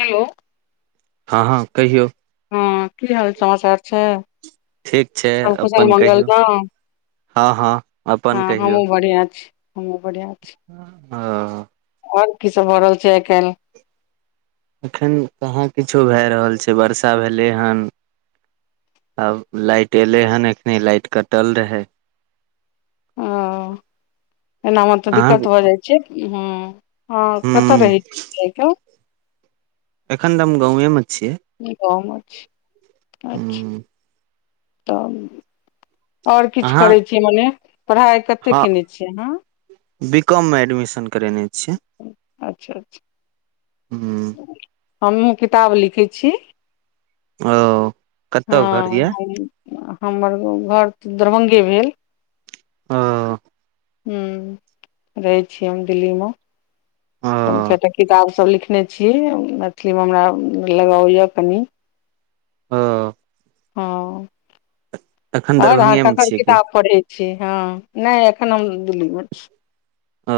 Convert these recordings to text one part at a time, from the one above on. Hello हँ हँ कहियौ हँ की हाल समाचार छै ठीक छै सब कुशल अपन मंगल कहियौ न। हँ हँ अपन हँ हमहु बढ़िआ छी हमहु बढ़िआ छी हं‌ ह ओर की सब भऽ रहल छै एखन एखन कहाँ किछो भए रहल छै बर्षा भेलै हन आब लाइट एलै हन एखने लाइट कटल रहै। ओ एनामे तऽ अहाँ दिक्कत भऽ जाए छै ह हँ कतऽ हूँ रहै छी ऐ ठम एखन तऽ हम गाॅंवे मे छी। गाॅंव में छी अछि हूँ तऽ ओर किछ अहाँ करै छी मने पढ़ाइ कते हँ केने छियै अहाँ बी कॉम में एडमिशन करेने छियै अच्छा अच्छा हूँ हमहूँ किताब लिखै छी ओ ह। कतऽ घर यऽ हम हमर घर तऽ दरभंगे भेल ह हूॅं रहे छीयै हम दिल्ली मे ओ हम किया केटा किताब सब लिखने छी मैथिली मे हमरा लगाव यै कनि हँ हँ एखन ओर अहा दरभंगे मे ककर छियै की किताब पढ़ै छी। हँ नहि एखन हम दिल्ली मे छी। ओ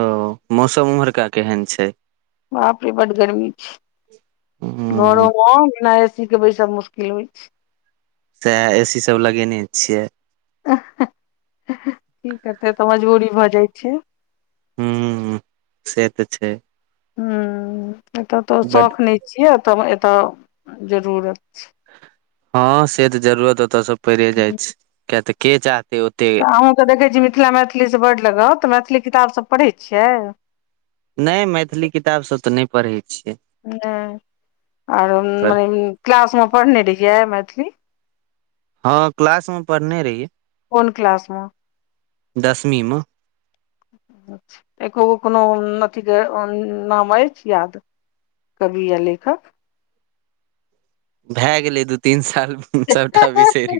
मौसम उम्हरका केहन छै? बापरे बड गरमी छै। घरो हूँ मऽ बिना ए सी के बैसब मुश्किल होइ छै। सेएह ए सी सब लगेने छियै। की करतै तऽ मजबूरी भऽ जाइ छै। ह से तऽ छै। हूं एतय तऽ बट शौख नहि छियै, एतय-एतय जरूरत छै। हँ से तऽ जरूरत ओतऽसँ पड़े जाइ छै किया तऽ के चाहतै ओते अहूँकेऽ देखैत छी मिथिला- मैथिली से बड्ड लगाउ तऽ मैथिली किताब सब पढ़ैत छियै। नै मैथिली किताब सभ तऽ नहि पढ़ैत छियै। नै आर पर मने क्लास में पढ़ने रहियै मैथिली? हँ क्लास में पढ़ने रहियै। कोन क्लास में। दसमीं में। अच्छा! एको गो कोनो अथीके नाम अछि याद। कवि या लेखक। भए गेलै दू- तीन साल। सबटा बीसेेर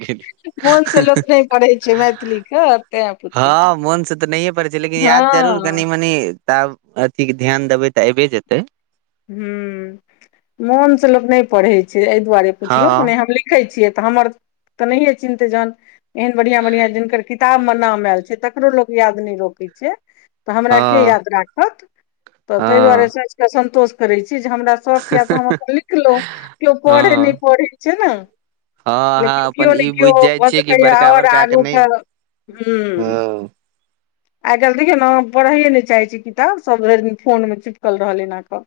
मोन से लोक गेलीयऽ। नहि पढ़ै छै मैथिली के तें हँ पुछलहुँ मोन से तऽ नहिए पड़ै छियै, लेकिन याद जरूर हँ कनि- मनी तब अथि के ध्यान देबै तऽ अयबे जेतै। ह मोन से लोक नहि पढ़ै छै, एहि दुआरे हँ पुछलहु मने हम देखै छियै तऽ हमर तऽ नहिे चिन्हते जहन एहन बढ़िआँ -बढ़िआँ जिनकर किताब में नाम आयल छै, तकरो लोक याद नहि रोखै छै। तऽ हमरा के हँ याद राखत तऽ। ताहि दुआरे हँ सोचके संतोष करै छी जे हमरा सख या तऽ हम अपन लिखलहु केओ पढ़ै नहि हँ पढ़ै छै ने। हँ अहाँ लेकिन अपन केओ ने ई केओ बुझि जाइ भऽ छियै कि सकैएा बड़का आओर बड़का के नहि आगूके ह हँ आइ काल्हि देखियौ ने पढ़ैए नहि चाहैत छै किताब, सभ भैर दिन फोन में चिपकल रहल एना कऽ।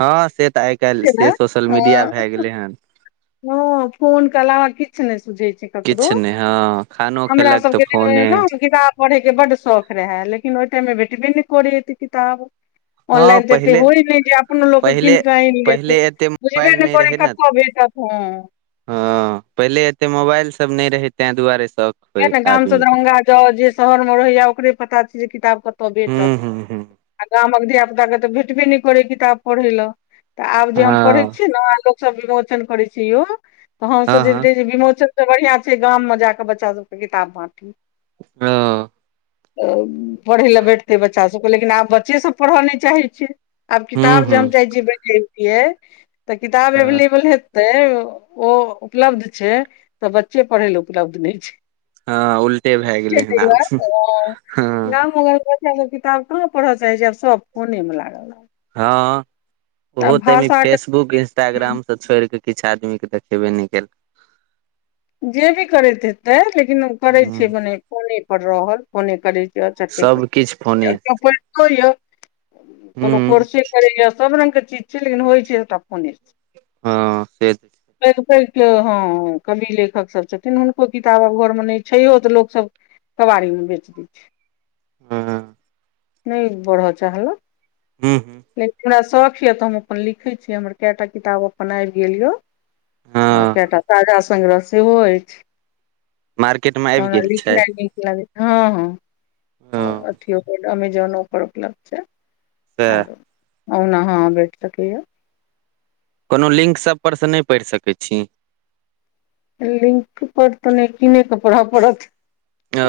हँ से तऽ आइ काल्हि से केना सोशल मीडिया भए गेलै हन। हँ फोन के अलावा किछु नहि सुझै छै। ककरो। किछु नहि हँ खानो हमरा खेलक सब तऽ के बेर में फोने न किताब पढ़े के बड शौख रहे लेकिन ओहि टाइम मे भेटबे नहि करे एते किताब। हँ ऑनलाइन तऽ एते पहिले होइ नहि जे अपनो लोक पहिले किनक आईन लेत पहिले एते बुझबे मोबाइल ने करै कतऽ भेटतै। अ [unintelligible] ह पहिले एते मोबाइल सब नहि रहे तें दुआरे सब किए ने गामसँ दरभंगा जाउ, जे शहर में रहैय ओकरे पता छै जे किताब कतय भेटत। हू -हूं। आ गामक धियिया- पुता के तऽ भेटबे नहि करै किताब पढ़य लऽ। तऽ आब जे हम पढ़े हँ छिये ने लोक सब विमोचन करे छिये यौ, तऽ हमसभ हँ जे हँ रह विमोचन बढ़िआं छै गाम में जााकऽ बच्चा सबके किताब बाँटी। हं। पढ़य लए भेठतै बच्चा सभके, लेकिन आब बच्चे सब पढ़य नहि चाहै छै। आब हूँ किताब जे हूँ हम जाइ छिय बनबतियै तऽ किताब हँ एवेलेबल हे ते ओ उपलब्ध छै, तऽ बच्चे पढ़य ले उपलब्ध नहि छै। ह उलटे ओ भए नाम गेलै हन आब हँ [unintelligible] एको गो किताब कहाँ पढ़ऽ चाहै छै, आब सब फोने मे लागल रहत। हँ ओहो तै में फेसबुक इंस्टाग्राम। तऽ छोड़ के किछु आदमी के देखेबे नहि करै। जे भी करैत हेतै लेकिन करैत हूँ छै, मने फोने पर रहल। फोने कर छ छठ सबकिछु फोने य [unintelligible] कोनो हूँ कोर्से करैए सभ रङंगगके चीज छै, लेकिन होइ छै, सभटा फोने सँ। हँ से त पैघ - पैघ के हँ कवि लेखक सब छथिन हुनको किताब आब घर मे नय छै, छय तऽ लोकसभ कबारी मे बेच दै छै। ह नय बढ़ चाहल। हू। लेकिन हमरा शौख यऽ, तऽ हम अपन लिखै छी, हमर कएटा किताब अपन आबि गेल यऽ। आ कए हँ टा ताजा सग्रह सेहो अईछ। मार्केट मे तऽ आबि हमरा गेल छै लिखनाय नीक लागैया। हँ - हँ हँ अथिओ अमेजोनपर उपलब्ध छै। सैह आरो ओना हों बेठ सकैया। कोनो लिंक सभपर सँ नहि पढ़ि सकैत छी। लिंक पर तऽ नैय कीनेके पढ़य पड़त। ओ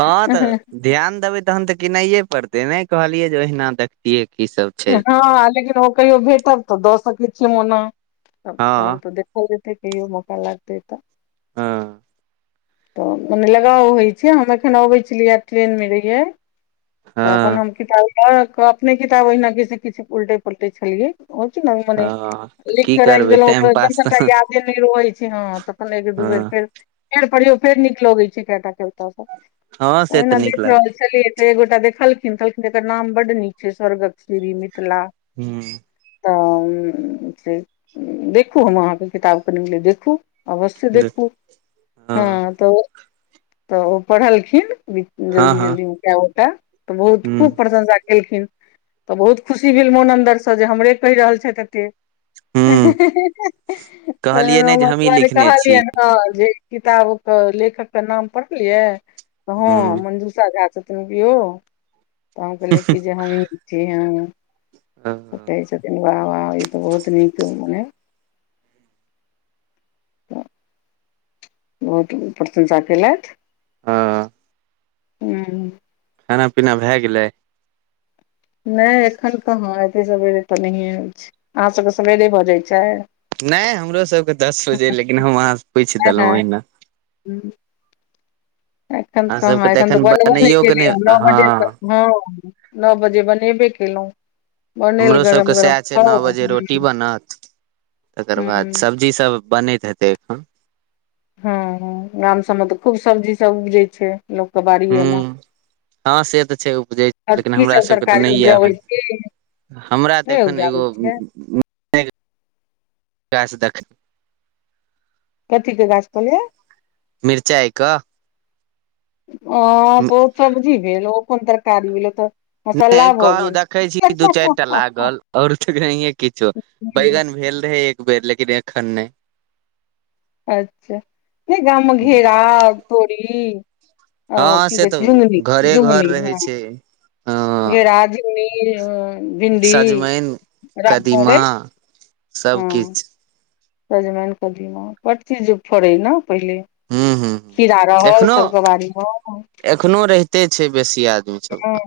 हँ तऽ। ध्यान देबै तहन तऽकिनाइे पड़तै, नहि कहलियै जे ओहिना देखतियै की सब। छै हँ लेकिन ओ कहियो भेटब तऽ, दऽ सकैत छीय ओना हँ तहन तऽ देख। भजेते तइयो मौका लागतै तऽ। हँ ‌। तऽ मने लगाव होइत छै, हम एखन अबैत छलियै, आ ट्रेन में रहियै। तऽ अपन हँ हम किताब लऽ क, अपने किताब ओहिना कि, किछु उलटे पुलटे छलियै। हो कि नहि मने [inaudible] हँ तऽ लिखक की राईख करबै देलहुँं टाइम अपन जहन पास सबटा तऽ यादे नहि रहै छै, हँ तखन एक दू बेर हँ फेर फेर पढ़ियौ फेर नीक लगैत छै, केंटा के ओत हँ सँ से तऽ एना नीक देख लागै रहल छी। पछलिये त ऐ गोटा देखलखिन कहलखिन एकर नाम बड्ड नीक छै, स्वर्गक श्री मिथिला। हूं। तऽ से देखू हम अहाँके किताब कनि देखू। अवश्य देख देखू हँ तऽ तऽ ओ पढ़लखिन हँ जल्दी - हँ जल्दी उ कए उटा। तऽ बहुत हूँ खूब प्रशंसा केलखिन तऽ बहुत खुशी भेल मोन अन्दरसँ जे हमरे कहि रहल छएथ एते। हूँ तऽ कहलियै नहि जे हमही मतलब लिखने कहलियै छी न हँ जे किताब कऽ लेखक कऽ नाम पढ़लियै तऽ, हँ हूँ मंजुषा झा तभिओ तऽ हम कहले कि जे हम जी हं हँ कहै छथिन वाह - वाह ई तऽ बहुत नीक मने बहुत प्रशंसा कैलत। हँ। हूं। खाना पीना भए गेलै? नै एखन कहाँ एतै सवेरे तऽ नहिए होइ छै, अहाँसभके सवेरे भऽ जाइत छै? नय हमरो सबके दस बजे लेकिन हम अहाँं से पूछि देलहुॅं ओहिना। हूँ। एखन अहाँ सबके कहां एखन तऽ बनबो नई बनैयो के नहि केलेए नओ बजे तक हँ नओ बजे बनेबै केलहुँ। बनल हमरो गरम सबके गरम सएह छै नओ खाउ बजे ह रोटी ह बनत तकर बाद हँ सब- - कि सब बनैत हेतै एखन? हँ गाम सभमे तऽ खूब सब्जीसभ उपजै छै लोकके बाड़िएमे। हूँ हँ से तऽ छै उपजै लेकिन हमरा सब सभकेँ तऽ ने तरकारी ईया। उपजाबै छी हमरा तऽ नहि एखन उपजाबै एगो छियै [inaudible] कथी के गाछ कहलिए मिरचाई कऽ अ ओ सब्जी भेल ओ कोन तरकारी भेलो तऽ नहि मसल्ला भऽ कहू गेल देखै छि दू चारि टा लागल और तऽ नहिये किछो हम्म, बैगन भेल रहै एक बेर लेकिन एखन नहि। अच्छा नहि गाम में घेरा, तोरी ओ हँ की से कहै तऽ छै झुगनी घरे घर झुगनी रहै हँ छै हँ घेरा, झुग भिअ भिंडी, सजमनि कदीमा रामतोरै हॅं- - सबकिछ सजमेन, कदीमा, बडचीज फड़ै न पहिले। हूँ हूँ खिरा रहल एखनो सभके बारी म- - एखनो रहिते छै बेसी आदमी हँ सबमे- -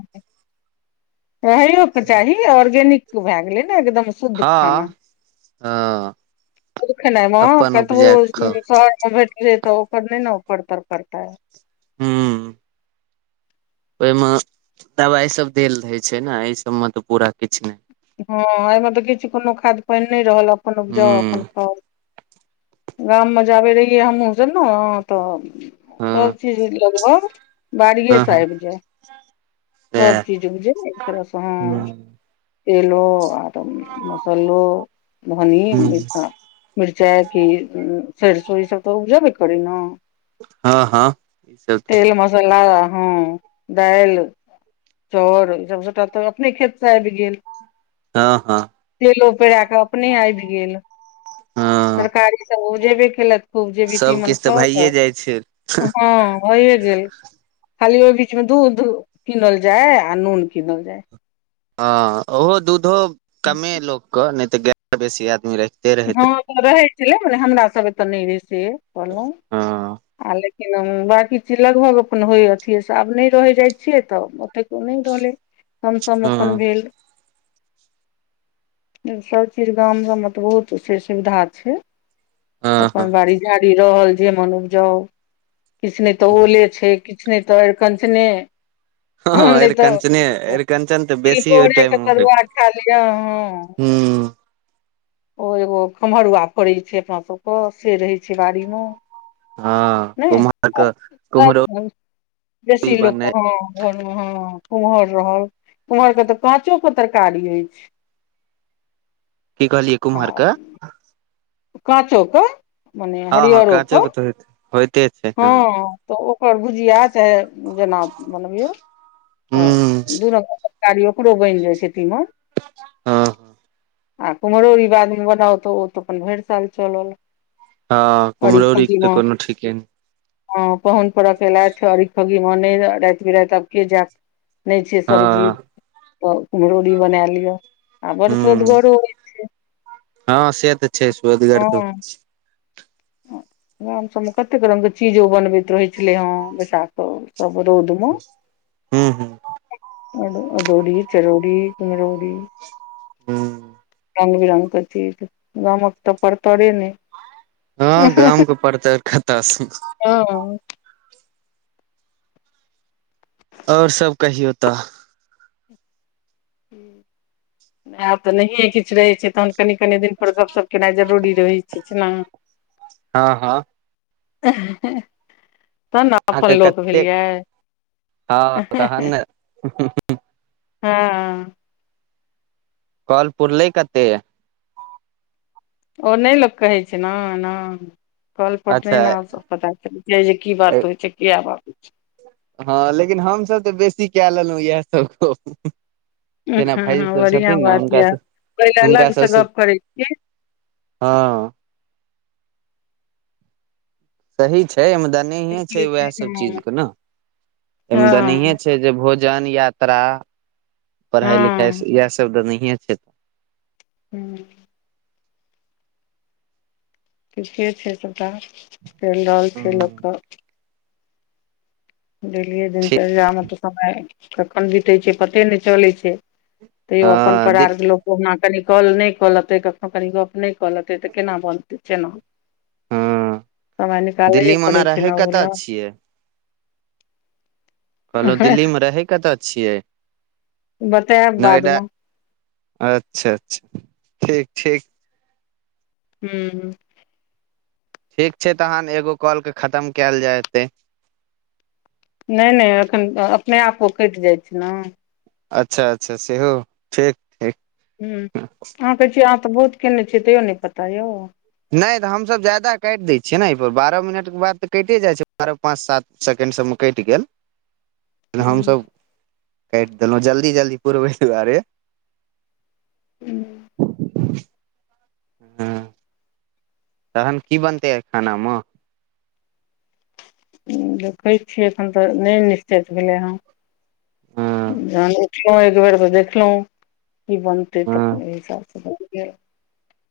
रहैयो के चाही ऑर्गेनिक भए गेलै ने एकदम- - हँ ह - ओ खेनाय महग कतबो उपजा कऽ खाउ शहर में भेटलै ओ - - पर नै न ओ परतर परतै- - हु - - ओईमे दवाइ सब देल रहय छैई न एहि सब मे तऽ पूरा किछ नेई - - हँ एहिमे तऽ किछ कोनो खाद पेईन नेई रहल अपन उपजाउ अपन हूँ खाउ- - गाम मे जाबे रहियै हमहूँ सब न तऽ सभ हँ चीज लगभग - - बाड़िेये हँ से हँ आबि जाय सब सैह चीज उपजै एक तरहसँ हूँ हँ। ऐलो आर मे मसलो धनी हूँ मिना- - मिरचाइ के सरसो ई सब तऽ उपजबे करै न- - हँ हँ सब ठिइ पलाउ हँ दाईल- - चाउर ई सब सबटा तऽ अपने खेतसँ आबि गेल। हँ हँ- - तेलो पेरा के अपने आबि गेल हँ तरकारी सब उपजेबे केलक। खूब जे मिनती मन सबकिछु तऽ खाउ भइए जाइ छै हॅं- - भए गेल खाली ओहि बीच मे दूध किनल जाय आ नून किनल जाय। हँ ओहो दूधो कमे लोकके नहि तऽ गाय बेसी आदमी रखै। ृ हँ तऽ रहै छलै मने हमरा सभ ए तऽ नहि रहै से कहलहुँ। हँ आ लेकिन बाँकी चीज लगभग अपन होइ अथियेसँ आब नेई रहै जाइत छियै तऽ- - ह्त कोग नहि रहलै कमसम अपन हँ भेल, ई सब चीज गाम सब मे त बहुत- - त से सुविधा छै, हँ अपन हँ बाड़ी- - झाड़ी रहल जे मन उपजाउ किछ में तऽ ओले छैई। कितने त अरकंचने- - ह हँ नहि तऽ अरिकञ्चने अरिकञ्चन तऽ बेसी ओहि टाइम तिलकोरेके मे होइ तरुआ खा लिअ हँ। हूं ओ खम्हरुआ फड़ैत छै अपना सभके से रहैत छै बाड़ी मे - - हँ नहि कुम्हर के कुम्हरौरी बेसी लोक बनै हँ- - हँ कुमहर रहल कुमहर के तऽ काँचो के तरकारी होइछै। की कहलियै आ कुमहर क। काँचो क मने हँ हँ हरियरोे काँचो क। के तऽ होइत होइते छै। हँ तऽ ओकर भुजिया चाहे जेना बनबियौ। तऽ हूं दू रंग के तरकारी ओकरो बनि जाइ छै तीमन। हँ। आ कुम्हरौरी बादमे बनाउ तऽ ओ तऽ अपन भरि साल चलल। हँ कुम्हरोरी के तऽ कोनो ठीके नै। ह पाहुन परख एलथि अरी खगी मे अनैले राति बिराति आब के जायत। नहि छै सब्जी हँ तऽ कुम्हरौरी बना लिअ। आ बड़ हु सोदगरो होइ छै हँ से तऽ छै स्वादगर तऽ हँ होइ छै। गाम सभमे कतेक रंगके चीजो बनबैत रहैत छलै हे बैसाख [unintelligible] रौद मे। हूं हूं अ अदौरी, चरौरी, कुम्हरौरी। हूं। रंग बिरंग के चीज गामक तऽ परतरे नै। हँ गामके पड़तर कतऽ स। हँ। और सब कहियो ता। हु। आर तऽ नहियए किछ रहैत छै तहन कनि कनि दिन पर गपशप केनाइ जरूरी रहैत छै ने। [inaudible] हँ हँ। हां हं तहन ना अहाँके अपन लोक कतेक भेलिये। हँ तहन हँ। कॉल पूरलै कते? ओ नहि लोक कहै छै ना ना कॉल पर नहि अच्छा ना पता चल जे की बात होइ छै किया बात होइ छै? हँ लेकिन हमसभ तऽ बेसी कए लेलहु इएह सभ गप हँ जेना हँ भायजी सभ बढ़िआँ छथिन ने बात हुनका यऽ स पहिले हुनका अलग से सभसँ गप करै हँ। सही छै मुदा नहीए छै छियै वएह सब चीज के ने मुदा नहीए हँ छै। छै जे भोजन यात्रा पढ़ाई हँ लिखाई याएह सब तऽ नहिये छै। हू। ठीके छै सभटा चलि रहल छै लोकक डेलियए ठीक दिनचर्यामे तऽ समय कखन बितैत छै पते नहि चलै छै। तैयो अपन हँ दिल परार के लोक कहुना कनि कॉल नहि कऽ लेतै कखनो कनि गप नहि कऽ लेतै तऽ केना बनतै केना हँ समय निकालैए दिल्लीमे ओना पड़ै छै रहै ना ओहु कतऽ ला। छियै कहलहुँ लए दिल्लीमे रहै कतऽ छियै? बताब नोएडा बादमे। अच्छा अच्छा ठीक ठीक। हूं। ठीक छै तहन एगो कॉल के खतम कयल जाय एतै। नहि नहि एखन त अपने आप ओ कटि जाइ छै न। अच्छा अच्छा सेहो ठीक ठीक। हूं अहाँ कहै छियै अहाँ तऽ बहुत केने छियै तैयो नहि पता य। नहि तऽ हमसभ जादा काटि दै छियै ने अइ पर बारह मिनटके बाद तऽ कटे जाइ छै बारह पाँच सात सेकंड सबमे कैटि गेल। [inaudible] एना हमसभ काटि देलहुँ जल्दी जल्दी पुरबै दुआरे हूं। हं तहन की बनतै आइ खानामे? देखै छीयै एखन तऽ नहि निश्चित भेलै हेँ। हँ जहन उठलहुं एक बेर तऽ देखलहुं की बनतै तऽ हँ अपन ओइ हिसाबसँ बनि गेल।